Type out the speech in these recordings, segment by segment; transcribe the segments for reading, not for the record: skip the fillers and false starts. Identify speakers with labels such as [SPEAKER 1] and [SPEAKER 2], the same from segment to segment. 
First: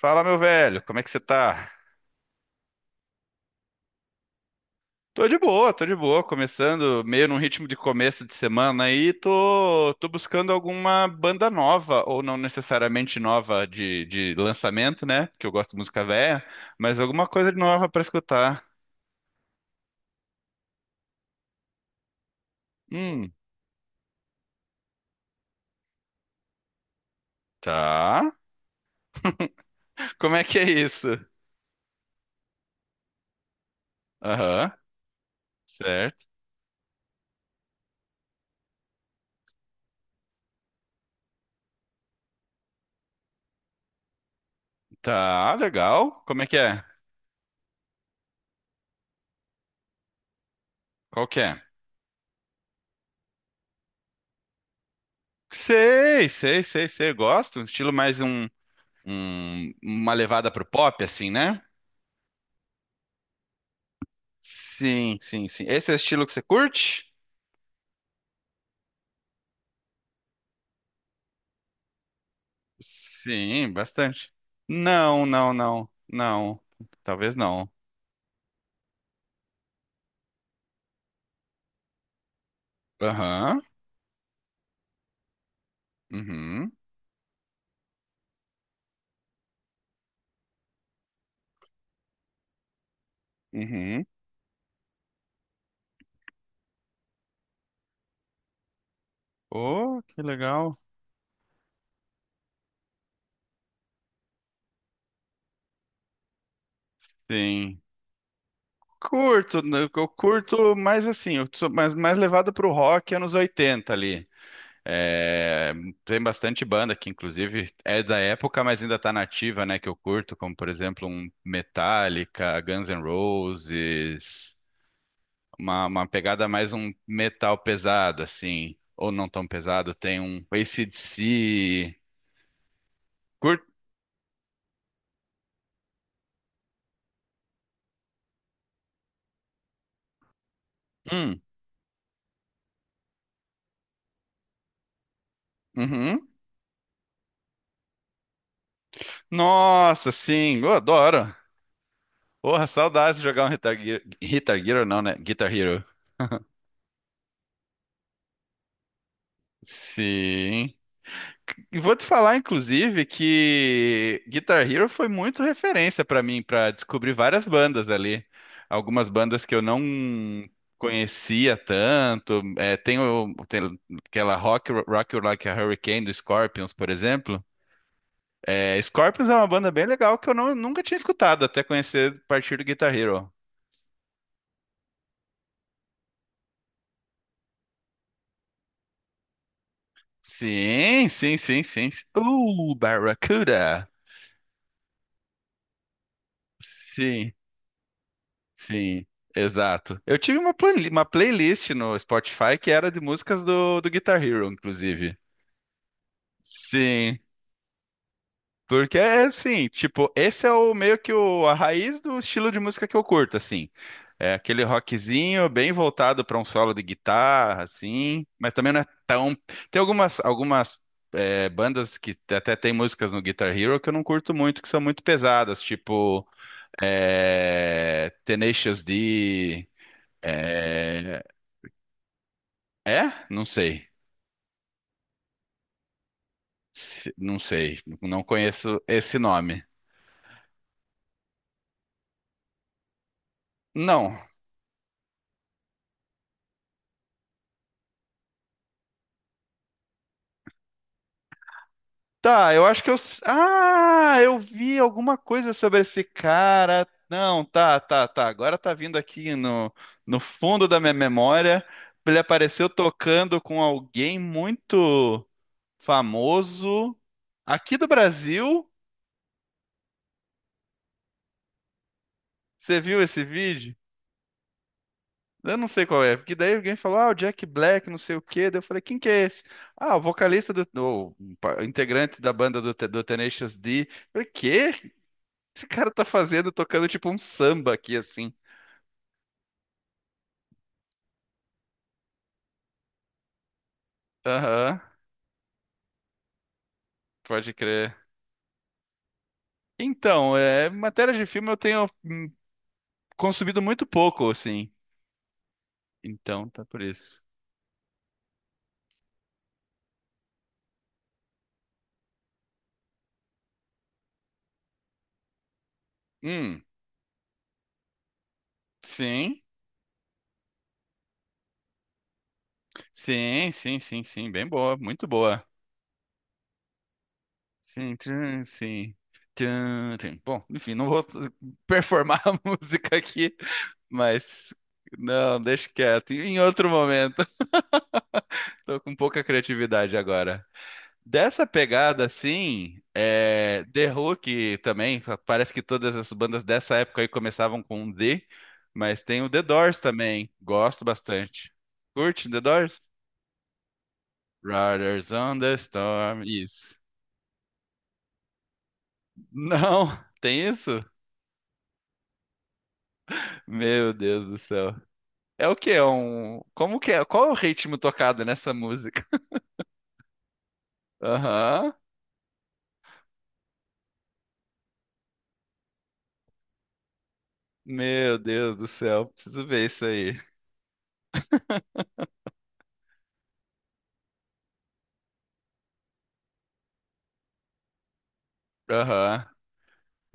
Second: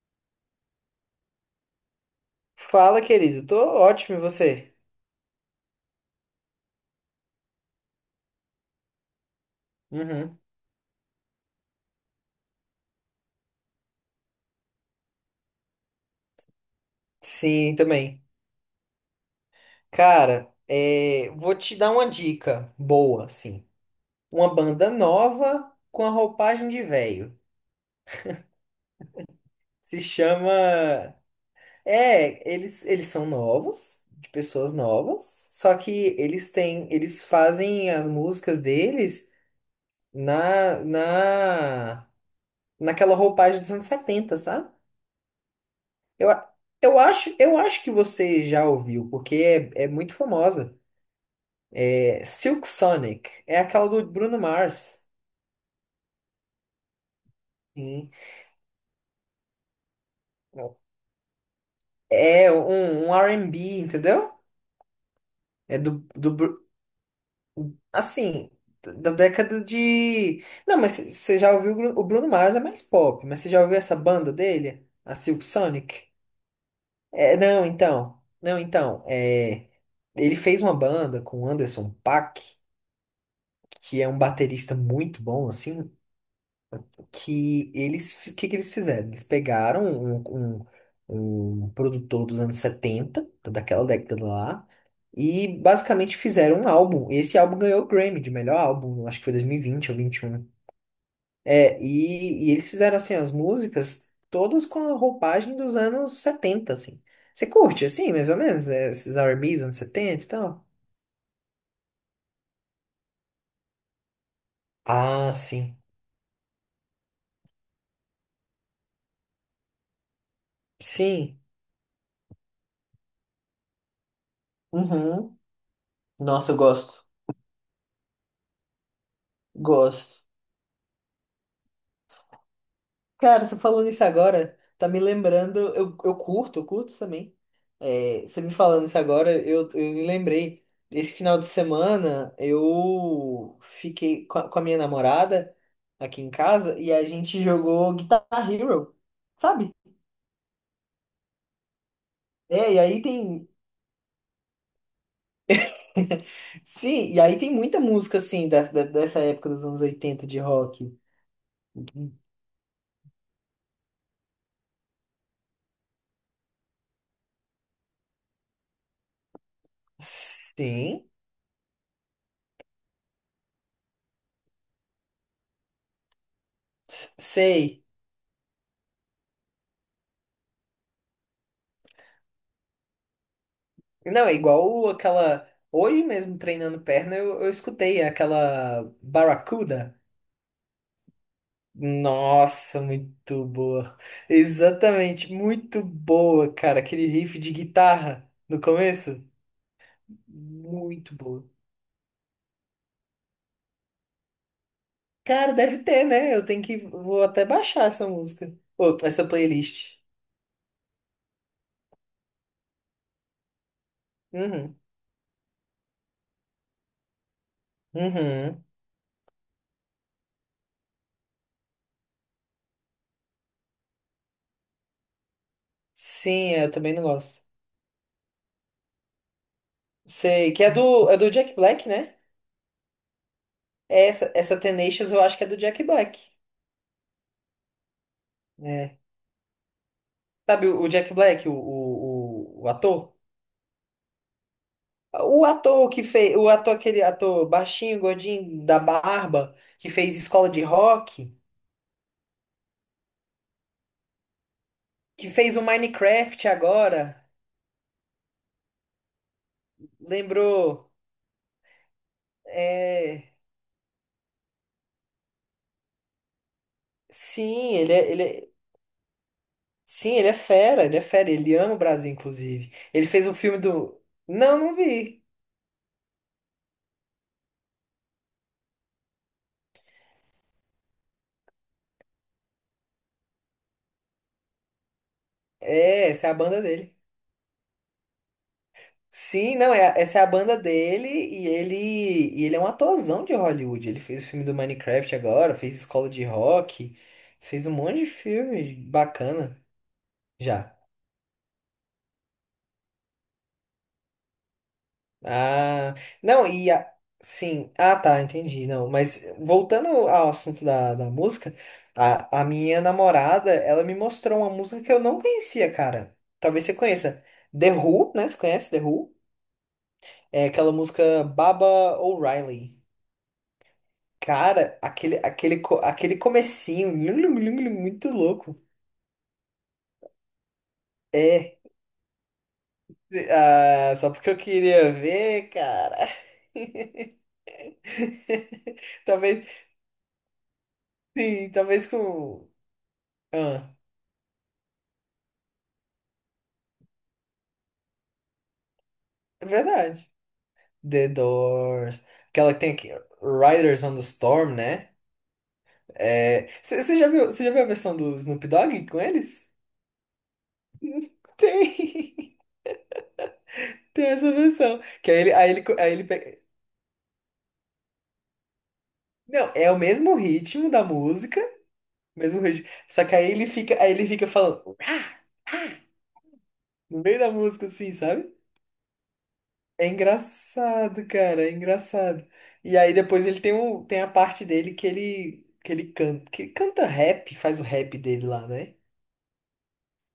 [SPEAKER 1] Fala, meu velho, como é que você tá?
[SPEAKER 2] Fala, querido. Tô ótimo, e você?
[SPEAKER 1] Tô de boa, começando meio num ritmo de começo de semana aí, tô
[SPEAKER 2] Uhum.
[SPEAKER 1] buscando alguma banda nova, ou não necessariamente nova de lançamento, né? Porque eu gosto de música velha, mas alguma coisa de
[SPEAKER 2] Sim,
[SPEAKER 1] nova pra
[SPEAKER 2] também.
[SPEAKER 1] escutar.
[SPEAKER 2] Cara, é, vou te dar uma dica boa,
[SPEAKER 1] Hum,
[SPEAKER 2] assim. Uma banda nova com a roupagem de velho.
[SPEAKER 1] tá.
[SPEAKER 2] Se
[SPEAKER 1] Como é que é isso?
[SPEAKER 2] chama. É, eles são novos, de
[SPEAKER 1] Aham,
[SPEAKER 2] pessoas novas, só que
[SPEAKER 1] certo.
[SPEAKER 2] eles fazem as músicas deles na, na, naquela roupagem dos anos 70, sabe?
[SPEAKER 1] Tá, legal.
[SPEAKER 2] Eu,
[SPEAKER 1] Como é
[SPEAKER 2] a-
[SPEAKER 1] que é?
[SPEAKER 2] eu acho que você já ouviu, porque é muito famosa.
[SPEAKER 1] Qual que é?
[SPEAKER 2] Silk Sonic é aquela do Bruno Mars.
[SPEAKER 1] Sei, sei, sei, sei, gosto. Estilo
[SPEAKER 2] Sim.
[SPEAKER 1] mais um, um- Uma levada pro pop, assim, né?
[SPEAKER 2] É um R&B, entendeu?
[SPEAKER 1] Sim, sim, sim.
[SPEAKER 2] É
[SPEAKER 1] Esse
[SPEAKER 2] do,
[SPEAKER 1] é o estilo
[SPEAKER 2] do
[SPEAKER 1] que você
[SPEAKER 2] Bru-
[SPEAKER 1] curte?
[SPEAKER 2] assim, da década de. Não, mas você já ouviu o Bruno Mars é mais pop, mas você já
[SPEAKER 1] Sim,
[SPEAKER 2] ouviu essa
[SPEAKER 1] bastante.
[SPEAKER 2] banda dele? A
[SPEAKER 1] Não,
[SPEAKER 2] Silk
[SPEAKER 1] não, não,
[SPEAKER 2] Sonic?
[SPEAKER 1] não. Talvez
[SPEAKER 2] É, não,
[SPEAKER 1] não.
[SPEAKER 2] então. Não, então. É, ele fez uma banda com o Anderson Paak,
[SPEAKER 1] Aham.
[SPEAKER 2] que é um baterista muito bom, assim.
[SPEAKER 1] Uhum.
[SPEAKER 2] Que que eles fizeram? Eles pegaram um produtor dos anos 70 daquela
[SPEAKER 1] Uhum.
[SPEAKER 2] década lá, e basicamente fizeram um álbum. Esse álbum ganhou o Grammy de melhor álbum, acho que foi 2020 ou
[SPEAKER 1] Oh,
[SPEAKER 2] vinte
[SPEAKER 1] que
[SPEAKER 2] e um
[SPEAKER 1] legal.
[SPEAKER 2] É, e eles fizeram assim as músicas todas com a roupagem dos anos 70 assim. Você
[SPEAKER 1] Sim.
[SPEAKER 2] curte assim, mais ou menos, é, esses R&B
[SPEAKER 1] Curto,
[SPEAKER 2] dos anos
[SPEAKER 1] né, eu
[SPEAKER 2] 70 e tal?
[SPEAKER 1] curto mais assim, eu sou mais, mais levado pro rock anos 80 ali.
[SPEAKER 2] Ah,
[SPEAKER 1] É,
[SPEAKER 2] sim.
[SPEAKER 1] tem bastante banda que, inclusive, é da época, mas ainda tá nativa, né? Que eu curto, como por exemplo, um
[SPEAKER 2] Sim.
[SPEAKER 1] Metallica, Guns N' Roses.
[SPEAKER 2] Uhum.
[SPEAKER 1] Uma pegada
[SPEAKER 2] Nossa, eu
[SPEAKER 1] mais um
[SPEAKER 2] gosto.
[SPEAKER 1] metal pesado, assim, ou não tão pesado, tem
[SPEAKER 2] Gosto.
[SPEAKER 1] um AC/DC.
[SPEAKER 2] Cara, você
[SPEAKER 1] Curto.
[SPEAKER 2] falando isso agora, tá me lembrando. Eu curto, eu curto também. É, você me falando isso agora, eu me lembrei. Esse final
[SPEAKER 1] Hum,
[SPEAKER 2] de semana, eu fiquei com a minha namorada aqui
[SPEAKER 1] uhum.
[SPEAKER 2] em casa e a gente jogou Guitar Hero, sabe?
[SPEAKER 1] Nossa, sim, eu adoro. Porra,
[SPEAKER 2] É, e aí
[SPEAKER 1] saudades de jogar
[SPEAKER 2] tem.
[SPEAKER 1] um Guitar Hero. Guitar Hero não, né? Guitar Hero.
[SPEAKER 2] Sim, e aí tem muita música, assim, dessa época dos anos oitenta de
[SPEAKER 1] Sim.
[SPEAKER 2] rock.
[SPEAKER 1] E vou te falar, inclusive, que Guitar Hero foi muito referência para mim, para descobrir várias bandas ali. Algumas bandas que eu não
[SPEAKER 2] Sim,
[SPEAKER 1] conhecia tanto. É, tem, tem aquela Rock You Like a Hurricane do Scorpions, por exemplo.
[SPEAKER 2] sei.
[SPEAKER 1] É, Scorpions é uma banda bem legal que eu nunca tinha escutado até conhecer a partir do Guitar Hero.
[SPEAKER 2] Não, é igual aquela. Hoje mesmo treinando perna, eu escutei aquela Barracuda.
[SPEAKER 1] Sim, sim, sim, sim, sim.
[SPEAKER 2] Nossa, muito
[SPEAKER 1] Barracuda!
[SPEAKER 2] boa. Exatamente, muito boa, cara. Aquele
[SPEAKER 1] Sim.
[SPEAKER 2] riff de guitarra no
[SPEAKER 1] Sim,
[SPEAKER 2] começo.
[SPEAKER 1] exato. Eu tive uma
[SPEAKER 2] Muito boa.
[SPEAKER 1] playlist no Spotify que era de músicas do Guitar Hero, inclusive.
[SPEAKER 2] Cara, deve ter, né? Eu tenho que.
[SPEAKER 1] Sim,
[SPEAKER 2] Vou até baixar essa música. Ou
[SPEAKER 1] porque é
[SPEAKER 2] essa
[SPEAKER 1] assim,
[SPEAKER 2] playlist.
[SPEAKER 1] tipo, esse é o meio que a raiz do estilo de música que eu curto, assim. É aquele
[SPEAKER 2] Uhum.
[SPEAKER 1] rockzinho bem voltado para um solo de guitarra, assim, mas
[SPEAKER 2] Uhum.
[SPEAKER 1] também não é tão. Tem algumas bandas que até tem músicas no Guitar Hero que eu não curto muito, que são muito pesadas, tipo
[SPEAKER 2] Sim, é, eu também não gosto.
[SPEAKER 1] é, Tenacious D.
[SPEAKER 2] Sei, que é do, é
[SPEAKER 1] É.
[SPEAKER 2] do Jack Black, né?
[SPEAKER 1] É? Não sei.
[SPEAKER 2] Essa Tenacious eu acho que é do Jack Black.
[SPEAKER 1] Não sei. Não conheço
[SPEAKER 2] É.
[SPEAKER 1] esse nome.
[SPEAKER 2] Sabe o Jack Black, o ator?
[SPEAKER 1] Não.
[SPEAKER 2] Aquele ator baixinho, gordinho, da barba, que fez Escola de Rock,
[SPEAKER 1] Tá, eu acho que eu. S- Ah, eu vi alguma
[SPEAKER 2] que
[SPEAKER 1] coisa
[SPEAKER 2] fez o
[SPEAKER 1] sobre esse
[SPEAKER 2] Minecraft
[SPEAKER 1] cara.
[SPEAKER 2] agora,
[SPEAKER 1] Não, tá, tá, tá. Agora tá vindo aqui no fundo da
[SPEAKER 2] lembrou?
[SPEAKER 1] minha memória. Ele apareceu
[SPEAKER 2] É,
[SPEAKER 1] tocando com alguém muito famoso
[SPEAKER 2] sim,
[SPEAKER 1] aqui do Brasil.
[SPEAKER 2] sim, ele é fera, ele é fera, ele ama o Brasil, inclusive.
[SPEAKER 1] Você viu
[SPEAKER 2] Ele
[SPEAKER 1] esse
[SPEAKER 2] fez um filme
[SPEAKER 1] vídeo?
[SPEAKER 2] do... Não, não vi.
[SPEAKER 1] Eu não sei qual é, porque daí alguém falou, ah, o Jack Black, não sei o quê. Daí eu falei, quem que é esse? Ah, o vocalista do, integrante da banda do do Tenacious D. Eu falei, quê? O que esse cara tá
[SPEAKER 2] É, essa é a
[SPEAKER 1] fazendo,
[SPEAKER 2] banda
[SPEAKER 1] tocando
[SPEAKER 2] dele.
[SPEAKER 1] tipo um samba aqui, assim.
[SPEAKER 2] Sim, não, é, essa é a banda dele e e ele é um atorzão de Hollywood. Ele fez o filme do
[SPEAKER 1] Aham,
[SPEAKER 2] Minecraft agora, fez Escola de Rock,
[SPEAKER 1] pode
[SPEAKER 2] fez um
[SPEAKER 1] crer.
[SPEAKER 2] monte de filme bacana
[SPEAKER 1] Então, é,
[SPEAKER 2] já.
[SPEAKER 1] matéria de filme eu tenho consumido muito pouco, assim.
[SPEAKER 2] Ah, não,
[SPEAKER 1] Então, tá por isso.
[SPEAKER 2] sim, ah tá, entendi. Não, mas voltando ao assunto da música, a minha namorada, ela me mostrou uma música que eu não conhecia, cara.
[SPEAKER 1] Hum,
[SPEAKER 2] Talvez você conheça. The Who, né? Você conhece The Who?
[SPEAKER 1] sim,
[SPEAKER 2] É aquela música Baba O'Reilly.
[SPEAKER 1] sim, sim, sim, sim, bem boa,
[SPEAKER 2] Cara,
[SPEAKER 1] muito
[SPEAKER 2] aquele,
[SPEAKER 1] boa.
[SPEAKER 2] aquele, co- aquele comecinho, lum, lum, lum, lum, muito louco.
[SPEAKER 1] Sim. Tchan, tchan. Bom, enfim, não vou
[SPEAKER 2] É,
[SPEAKER 1] performar a música aqui,
[SPEAKER 2] ah, só porque eu
[SPEAKER 1] mas
[SPEAKER 2] queria
[SPEAKER 1] não,
[SPEAKER 2] ver,
[SPEAKER 1] deixa
[SPEAKER 2] cara.
[SPEAKER 1] quieto. Em outro momento, tô com pouca
[SPEAKER 2] Talvez,
[SPEAKER 1] criatividade agora. Dessa
[SPEAKER 2] sim, talvez
[SPEAKER 1] pegada,
[SPEAKER 2] com...
[SPEAKER 1] assim, é,
[SPEAKER 2] Ah,
[SPEAKER 1] The Hook também, parece que todas as bandas dessa época aí começavam com um D, mas tem o The
[SPEAKER 2] é
[SPEAKER 1] Doors
[SPEAKER 2] verdade.
[SPEAKER 1] também, gosto
[SPEAKER 2] The
[SPEAKER 1] bastante.
[SPEAKER 2] Doors.
[SPEAKER 1] Curte The
[SPEAKER 2] Aquela que tem
[SPEAKER 1] Doors?
[SPEAKER 2] aqui, Riders on the Storm, né?
[SPEAKER 1] Riders on the Storm,
[SPEAKER 2] É,
[SPEAKER 1] isso.
[SPEAKER 2] você já viu a versão do Snoop Dogg com eles?
[SPEAKER 1] Não, tem isso?
[SPEAKER 2] Tem,
[SPEAKER 1] Meu
[SPEAKER 2] tem
[SPEAKER 1] Deus
[SPEAKER 2] essa
[SPEAKER 1] do céu.
[SPEAKER 2] versão. Que aí ele,
[SPEAKER 1] É
[SPEAKER 2] aí
[SPEAKER 1] o
[SPEAKER 2] ele,
[SPEAKER 1] quê?
[SPEAKER 2] co-
[SPEAKER 1] É
[SPEAKER 2] aí ele pega...
[SPEAKER 1] um... Como que é? Qual é o ritmo tocado nessa música?
[SPEAKER 2] Não, é o mesmo ritmo da música.
[SPEAKER 1] Aham.
[SPEAKER 2] Mesmo ritmo. Só que aí ele fica falando "Ah!" no meio da música, assim,
[SPEAKER 1] Meu
[SPEAKER 2] sabe?
[SPEAKER 1] Deus do céu, preciso ver isso
[SPEAKER 2] É
[SPEAKER 1] aí.
[SPEAKER 2] engraçado, cara, é engraçado. E aí depois ele tem, um, tem a parte dele que ele canta, que ele canta, rap, faz o rap dele lá, né?
[SPEAKER 1] Aham.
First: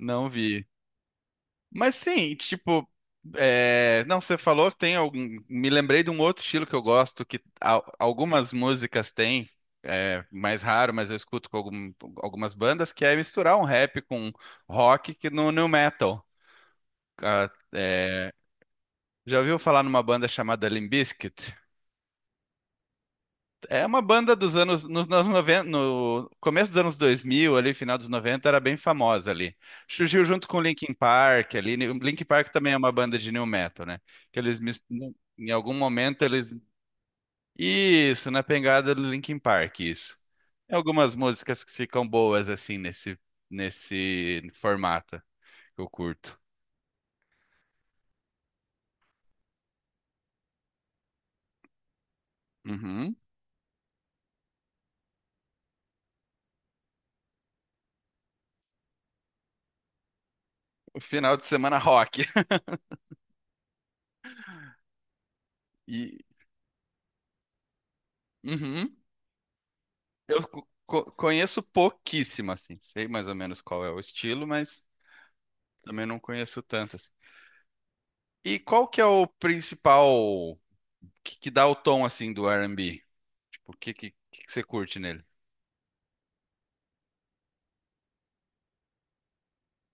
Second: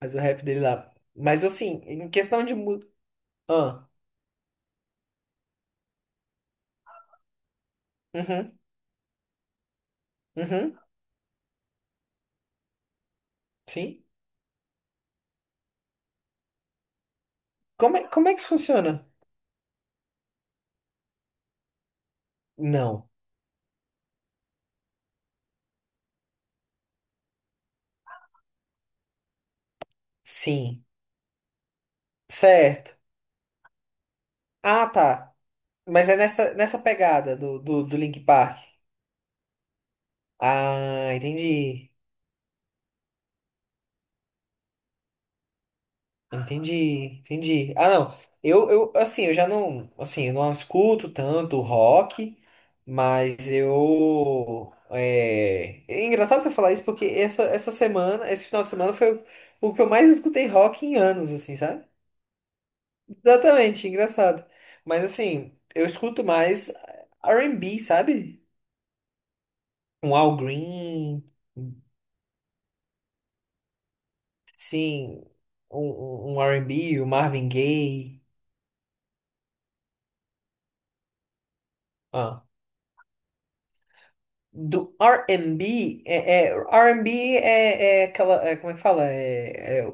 [SPEAKER 2] Faz o rap dele
[SPEAKER 1] vi.
[SPEAKER 2] lá. Mas assim,
[SPEAKER 1] Mas
[SPEAKER 2] em
[SPEAKER 1] sim,
[SPEAKER 2] questão de
[SPEAKER 1] tipo,
[SPEAKER 2] música. Ah,
[SPEAKER 1] é, não, você falou que tem algum. Me lembrei de um outro estilo que eu gosto, que algumas
[SPEAKER 2] uhum,
[SPEAKER 1] músicas têm, é mais
[SPEAKER 2] uhum,
[SPEAKER 1] raro, mas eu escuto com algumas bandas, que é misturar um rap
[SPEAKER 2] sim.
[SPEAKER 1] com rock que no new metal. Ah,
[SPEAKER 2] Como é, como
[SPEAKER 1] é.
[SPEAKER 2] é que isso funciona?
[SPEAKER 1] Já ouviu falar numa banda chamada Limp Bizkit?
[SPEAKER 2] Não.
[SPEAKER 1] É uma banda nos anos 90, no começo dos anos 2000, ali, final dos 90, era bem famosa ali. Surgiu junto com
[SPEAKER 2] Sim.
[SPEAKER 1] Linkin Park ali. Linkin Park também é uma
[SPEAKER 2] Certo.
[SPEAKER 1] banda de new metal, né? Que eles mis-
[SPEAKER 2] Ah,
[SPEAKER 1] né,
[SPEAKER 2] tá.
[SPEAKER 1] em algum
[SPEAKER 2] Mas é
[SPEAKER 1] momento
[SPEAKER 2] nessa,
[SPEAKER 1] eles
[SPEAKER 2] nessa pegada do Linkin
[SPEAKER 1] isso, na
[SPEAKER 2] Park.
[SPEAKER 1] pegada do Linkin Park, isso. Tem
[SPEAKER 2] Ah,
[SPEAKER 1] algumas músicas que
[SPEAKER 2] entendi.
[SPEAKER 1] ficam boas assim nesse nesse formato que eu curto.
[SPEAKER 2] Entendi, entendi. Ah, não. Assim, eu já não, assim, eu não escuto tanto rock,
[SPEAKER 1] Uhum.
[SPEAKER 2] mas é engraçado você falar isso porque essa semana, esse final de semana foi o que eu mais escutei rock em
[SPEAKER 1] O
[SPEAKER 2] anos,
[SPEAKER 1] final de
[SPEAKER 2] assim,
[SPEAKER 1] semana
[SPEAKER 2] sabe?
[SPEAKER 1] rock.
[SPEAKER 2] Exatamente, engraçado. Mas, assim, eu escuto
[SPEAKER 1] E
[SPEAKER 2] mais R&B, sabe?
[SPEAKER 1] uhum.
[SPEAKER 2] Um Al
[SPEAKER 1] Eu
[SPEAKER 2] Green,
[SPEAKER 1] conheço pouquíssimo, assim. Sei mais ou menos qual é o estilo, mas
[SPEAKER 2] sim, um,
[SPEAKER 1] também não
[SPEAKER 2] um um
[SPEAKER 1] conheço tanto,
[SPEAKER 2] R&B, o
[SPEAKER 1] assim.
[SPEAKER 2] Marvin Gaye.
[SPEAKER 1] E qual que é o principal que dá o tom, assim,
[SPEAKER 2] Ah,
[SPEAKER 1] do R&B? Tipo, o que você
[SPEAKER 2] do
[SPEAKER 1] curte nele?
[SPEAKER 2] R&B, R&B é aquela, é, como é que fala? É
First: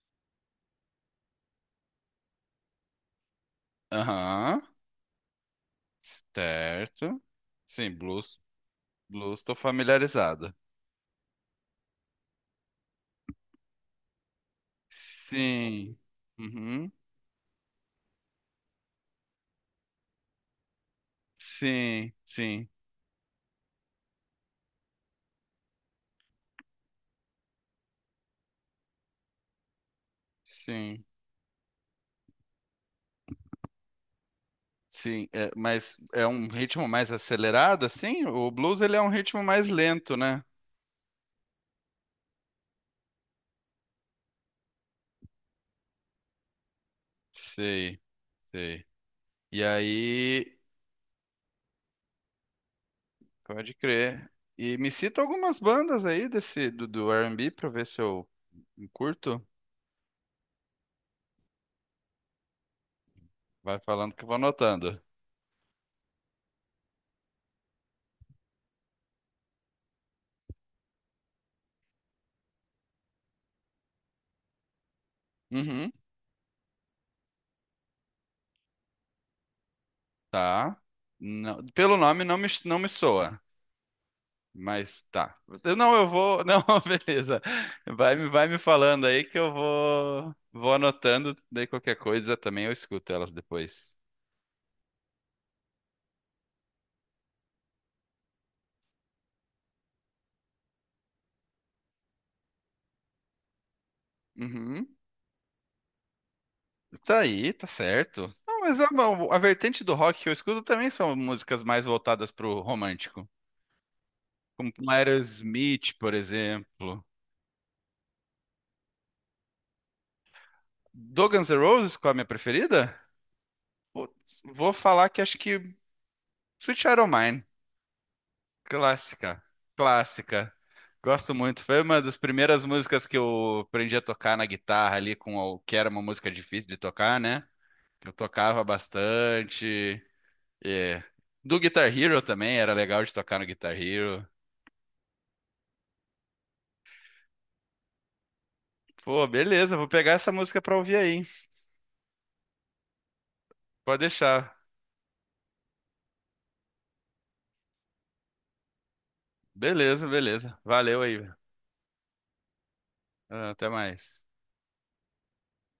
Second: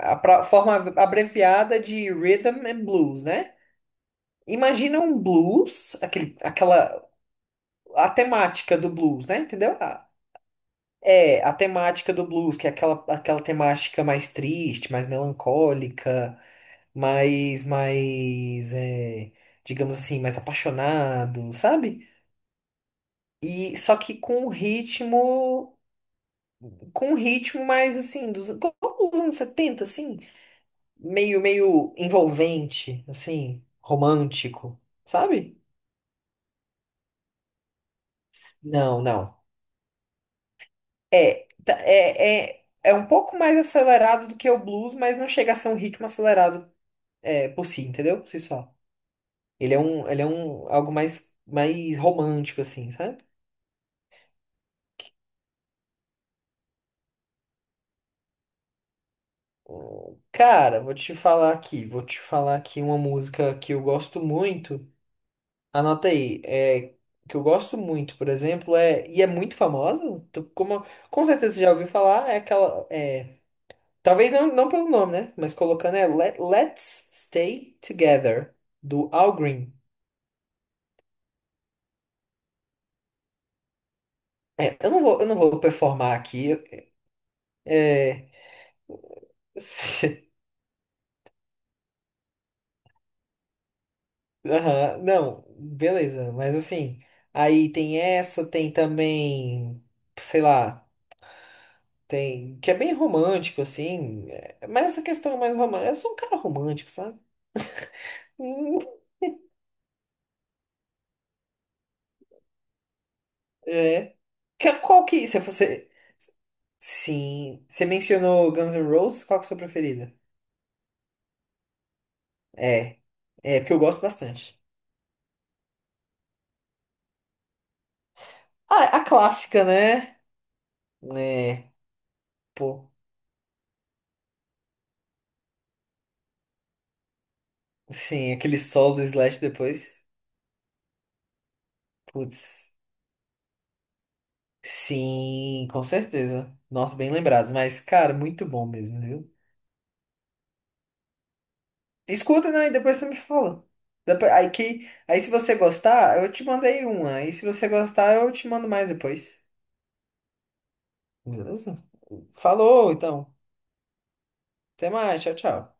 [SPEAKER 2] a forma abreviada de Rhythm and Blues, né?
[SPEAKER 1] Aham,
[SPEAKER 2] Imagina um blues,
[SPEAKER 1] certo. Sim,
[SPEAKER 2] a
[SPEAKER 1] blues.
[SPEAKER 2] temática do blues, né?
[SPEAKER 1] Blues, tô
[SPEAKER 2] Entendeu?
[SPEAKER 1] familiarizado.
[SPEAKER 2] É, a temática do blues, que é aquela temática mais triste, mais
[SPEAKER 1] Sim.
[SPEAKER 2] melancólica,
[SPEAKER 1] Uhum.
[SPEAKER 2] é, digamos assim, mais apaixonado, sabe?
[SPEAKER 1] Sim, sim,
[SPEAKER 2] E só que com um ritmo mais assim, como os anos 70 assim,
[SPEAKER 1] sim.
[SPEAKER 2] meio, meio envolvente, assim, romântico,
[SPEAKER 1] Sim, é,
[SPEAKER 2] sabe?
[SPEAKER 1] mas é um ritmo mais acelerado, assim? O blues, ele é
[SPEAKER 2] Não,
[SPEAKER 1] um
[SPEAKER 2] não.
[SPEAKER 1] ritmo mais lento, né?
[SPEAKER 2] É um pouco mais acelerado do que o blues, mas não chega a ser um ritmo acelerado é, por si,
[SPEAKER 1] Sei,
[SPEAKER 2] entendeu? Por si só.
[SPEAKER 1] sei. E
[SPEAKER 2] Ele é um, ele é
[SPEAKER 1] aí,
[SPEAKER 2] um algo mais, romântico, assim, sabe?
[SPEAKER 1] pode crer. E me cita algumas bandas aí desse do R&B pra eu ver se eu curto.
[SPEAKER 2] Cara, vou te falar aqui uma música que
[SPEAKER 1] Vai
[SPEAKER 2] eu
[SPEAKER 1] falando
[SPEAKER 2] gosto
[SPEAKER 1] que eu vou
[SPEAKER 2] muito.
[SPEAKER 1] anotando.
[SPEAKER 2] Anota aí, é, que eu gosto muito, por exemplo, é, e é muito famosa, como com certeza você já ouviu falar, é aquela, é, talvez não, não pelo nome, né? Mas
[SPEAKER 1] Uhum,
[SPEAKER 2] colocando é Let's Stay Together, do Al Green.
[SPEAKER 1] tá. Pelo nome não me, não me soa,
[SPEAKER 2] É, eu
[SPEAKER 1] mas
[SPEAKER 2] não vou, eu
[SPEAKER 1] tá.
[SPEAKER 2] não vou
[SPEAKER 1] Não, eu
[SPEAKER 2] performar
[SPEAKER 1] vou.
[SPEAKER 2] aqui.
[SPEAKER 1] Não, beleza. Vai,
[SPEAKER 2] É,
[SPEAKER 1] vai me falando aí que eu vou, vou anotando. Daí qualquer coisa também eu escuto elas depois.
[SPEAKER 2] aham, não, beleza, mas assim, aí tem essa, tem também, sei lá, tem, que é bem romântico, assim, é, mas
[SPEAKER 1] Uhum.
[SPEAKER 2] essa questão é mais romântica, eu sou um cara romântico, sabe?
[SPEAKER 1] Tá aí, tá certo. Não,
[SPEAKER 2] Hum.
[SPEAKER 1] mas a vertente do rock que eu escuto também são músicas mais voltadas pro romântico.
[SPEAKER 2] É.
[SPEAKER 1] Como
[SPEAKER 2] Qual que. Se você.
[SPEAKER 1] Aerosmith, por exemplo.
[SPEAKER 2] Sim. Você mencionou Guns N' Roses, qual que é a sua preferida?
[SPEAKER 1] Do Guns N' Roses, qual é a minha preferida?
[SPEAKER 2] É. É, porque eu gosto
[SPEAKER 1] Putz,
[SPEAKER 2] bastante.
[SPEAKER 1] vou falar que acho que Sweet Child O' Mine.
[SPEAKER 2] Ah, é a
[SPEAKER 1] Clássica.
[SPEAKER 2] clássica, né?
[SPEAKER 1] Clássica. Gosto muito.
[SPEAKER 2] Né.
[SPEAKER 1] Foi uma das primeiras
[SPEAKER 2] Pô.
[SPEAKER 1] músicas que eu aprendi a tocar na guitarra ali, com o que era uma música difícil de tocar, né? Eu
[SPEAKER 2] Sim, aquele
[SPEAKER 1] tocava
[SPEAKER 2] solo do Slash depois.
[SPEAKER 1] bastante. É. Do Guitar Hero também,
[SPEAKER 2] Putz.
[SPEAKER 1] era legal de tocar no Guitar Hero.
[SPEAKER 2] Sim, com certeza. Nossa, bem lembrado. Mas, cara, muito bom mesmo,
[SPEAKER 1] Pô,
[SPEAKER 2] viu?
[SPEAKER 1] beleza, vou pegar essa música pra ouvir aí.
[SPEAKER 2] Escuta, né? E depois você me fala.
[SPEAKER 1] Pode
[SPEAKER 2] Aí,
[SPEAKER 1] deixar.
[SPEAKER 2] aí se você gostar, eu te mandei uma. Aí se você gostar, eu te mando mais depois.
[SPEAKER 1] Beleza, beleza. Valeu aí, velho.
[SPEAKER 2] Beleza? Falou, então.
[SPEAKER 1] Ah, até mais.
[SPEAKER 2] Até mais, tchau, tchau.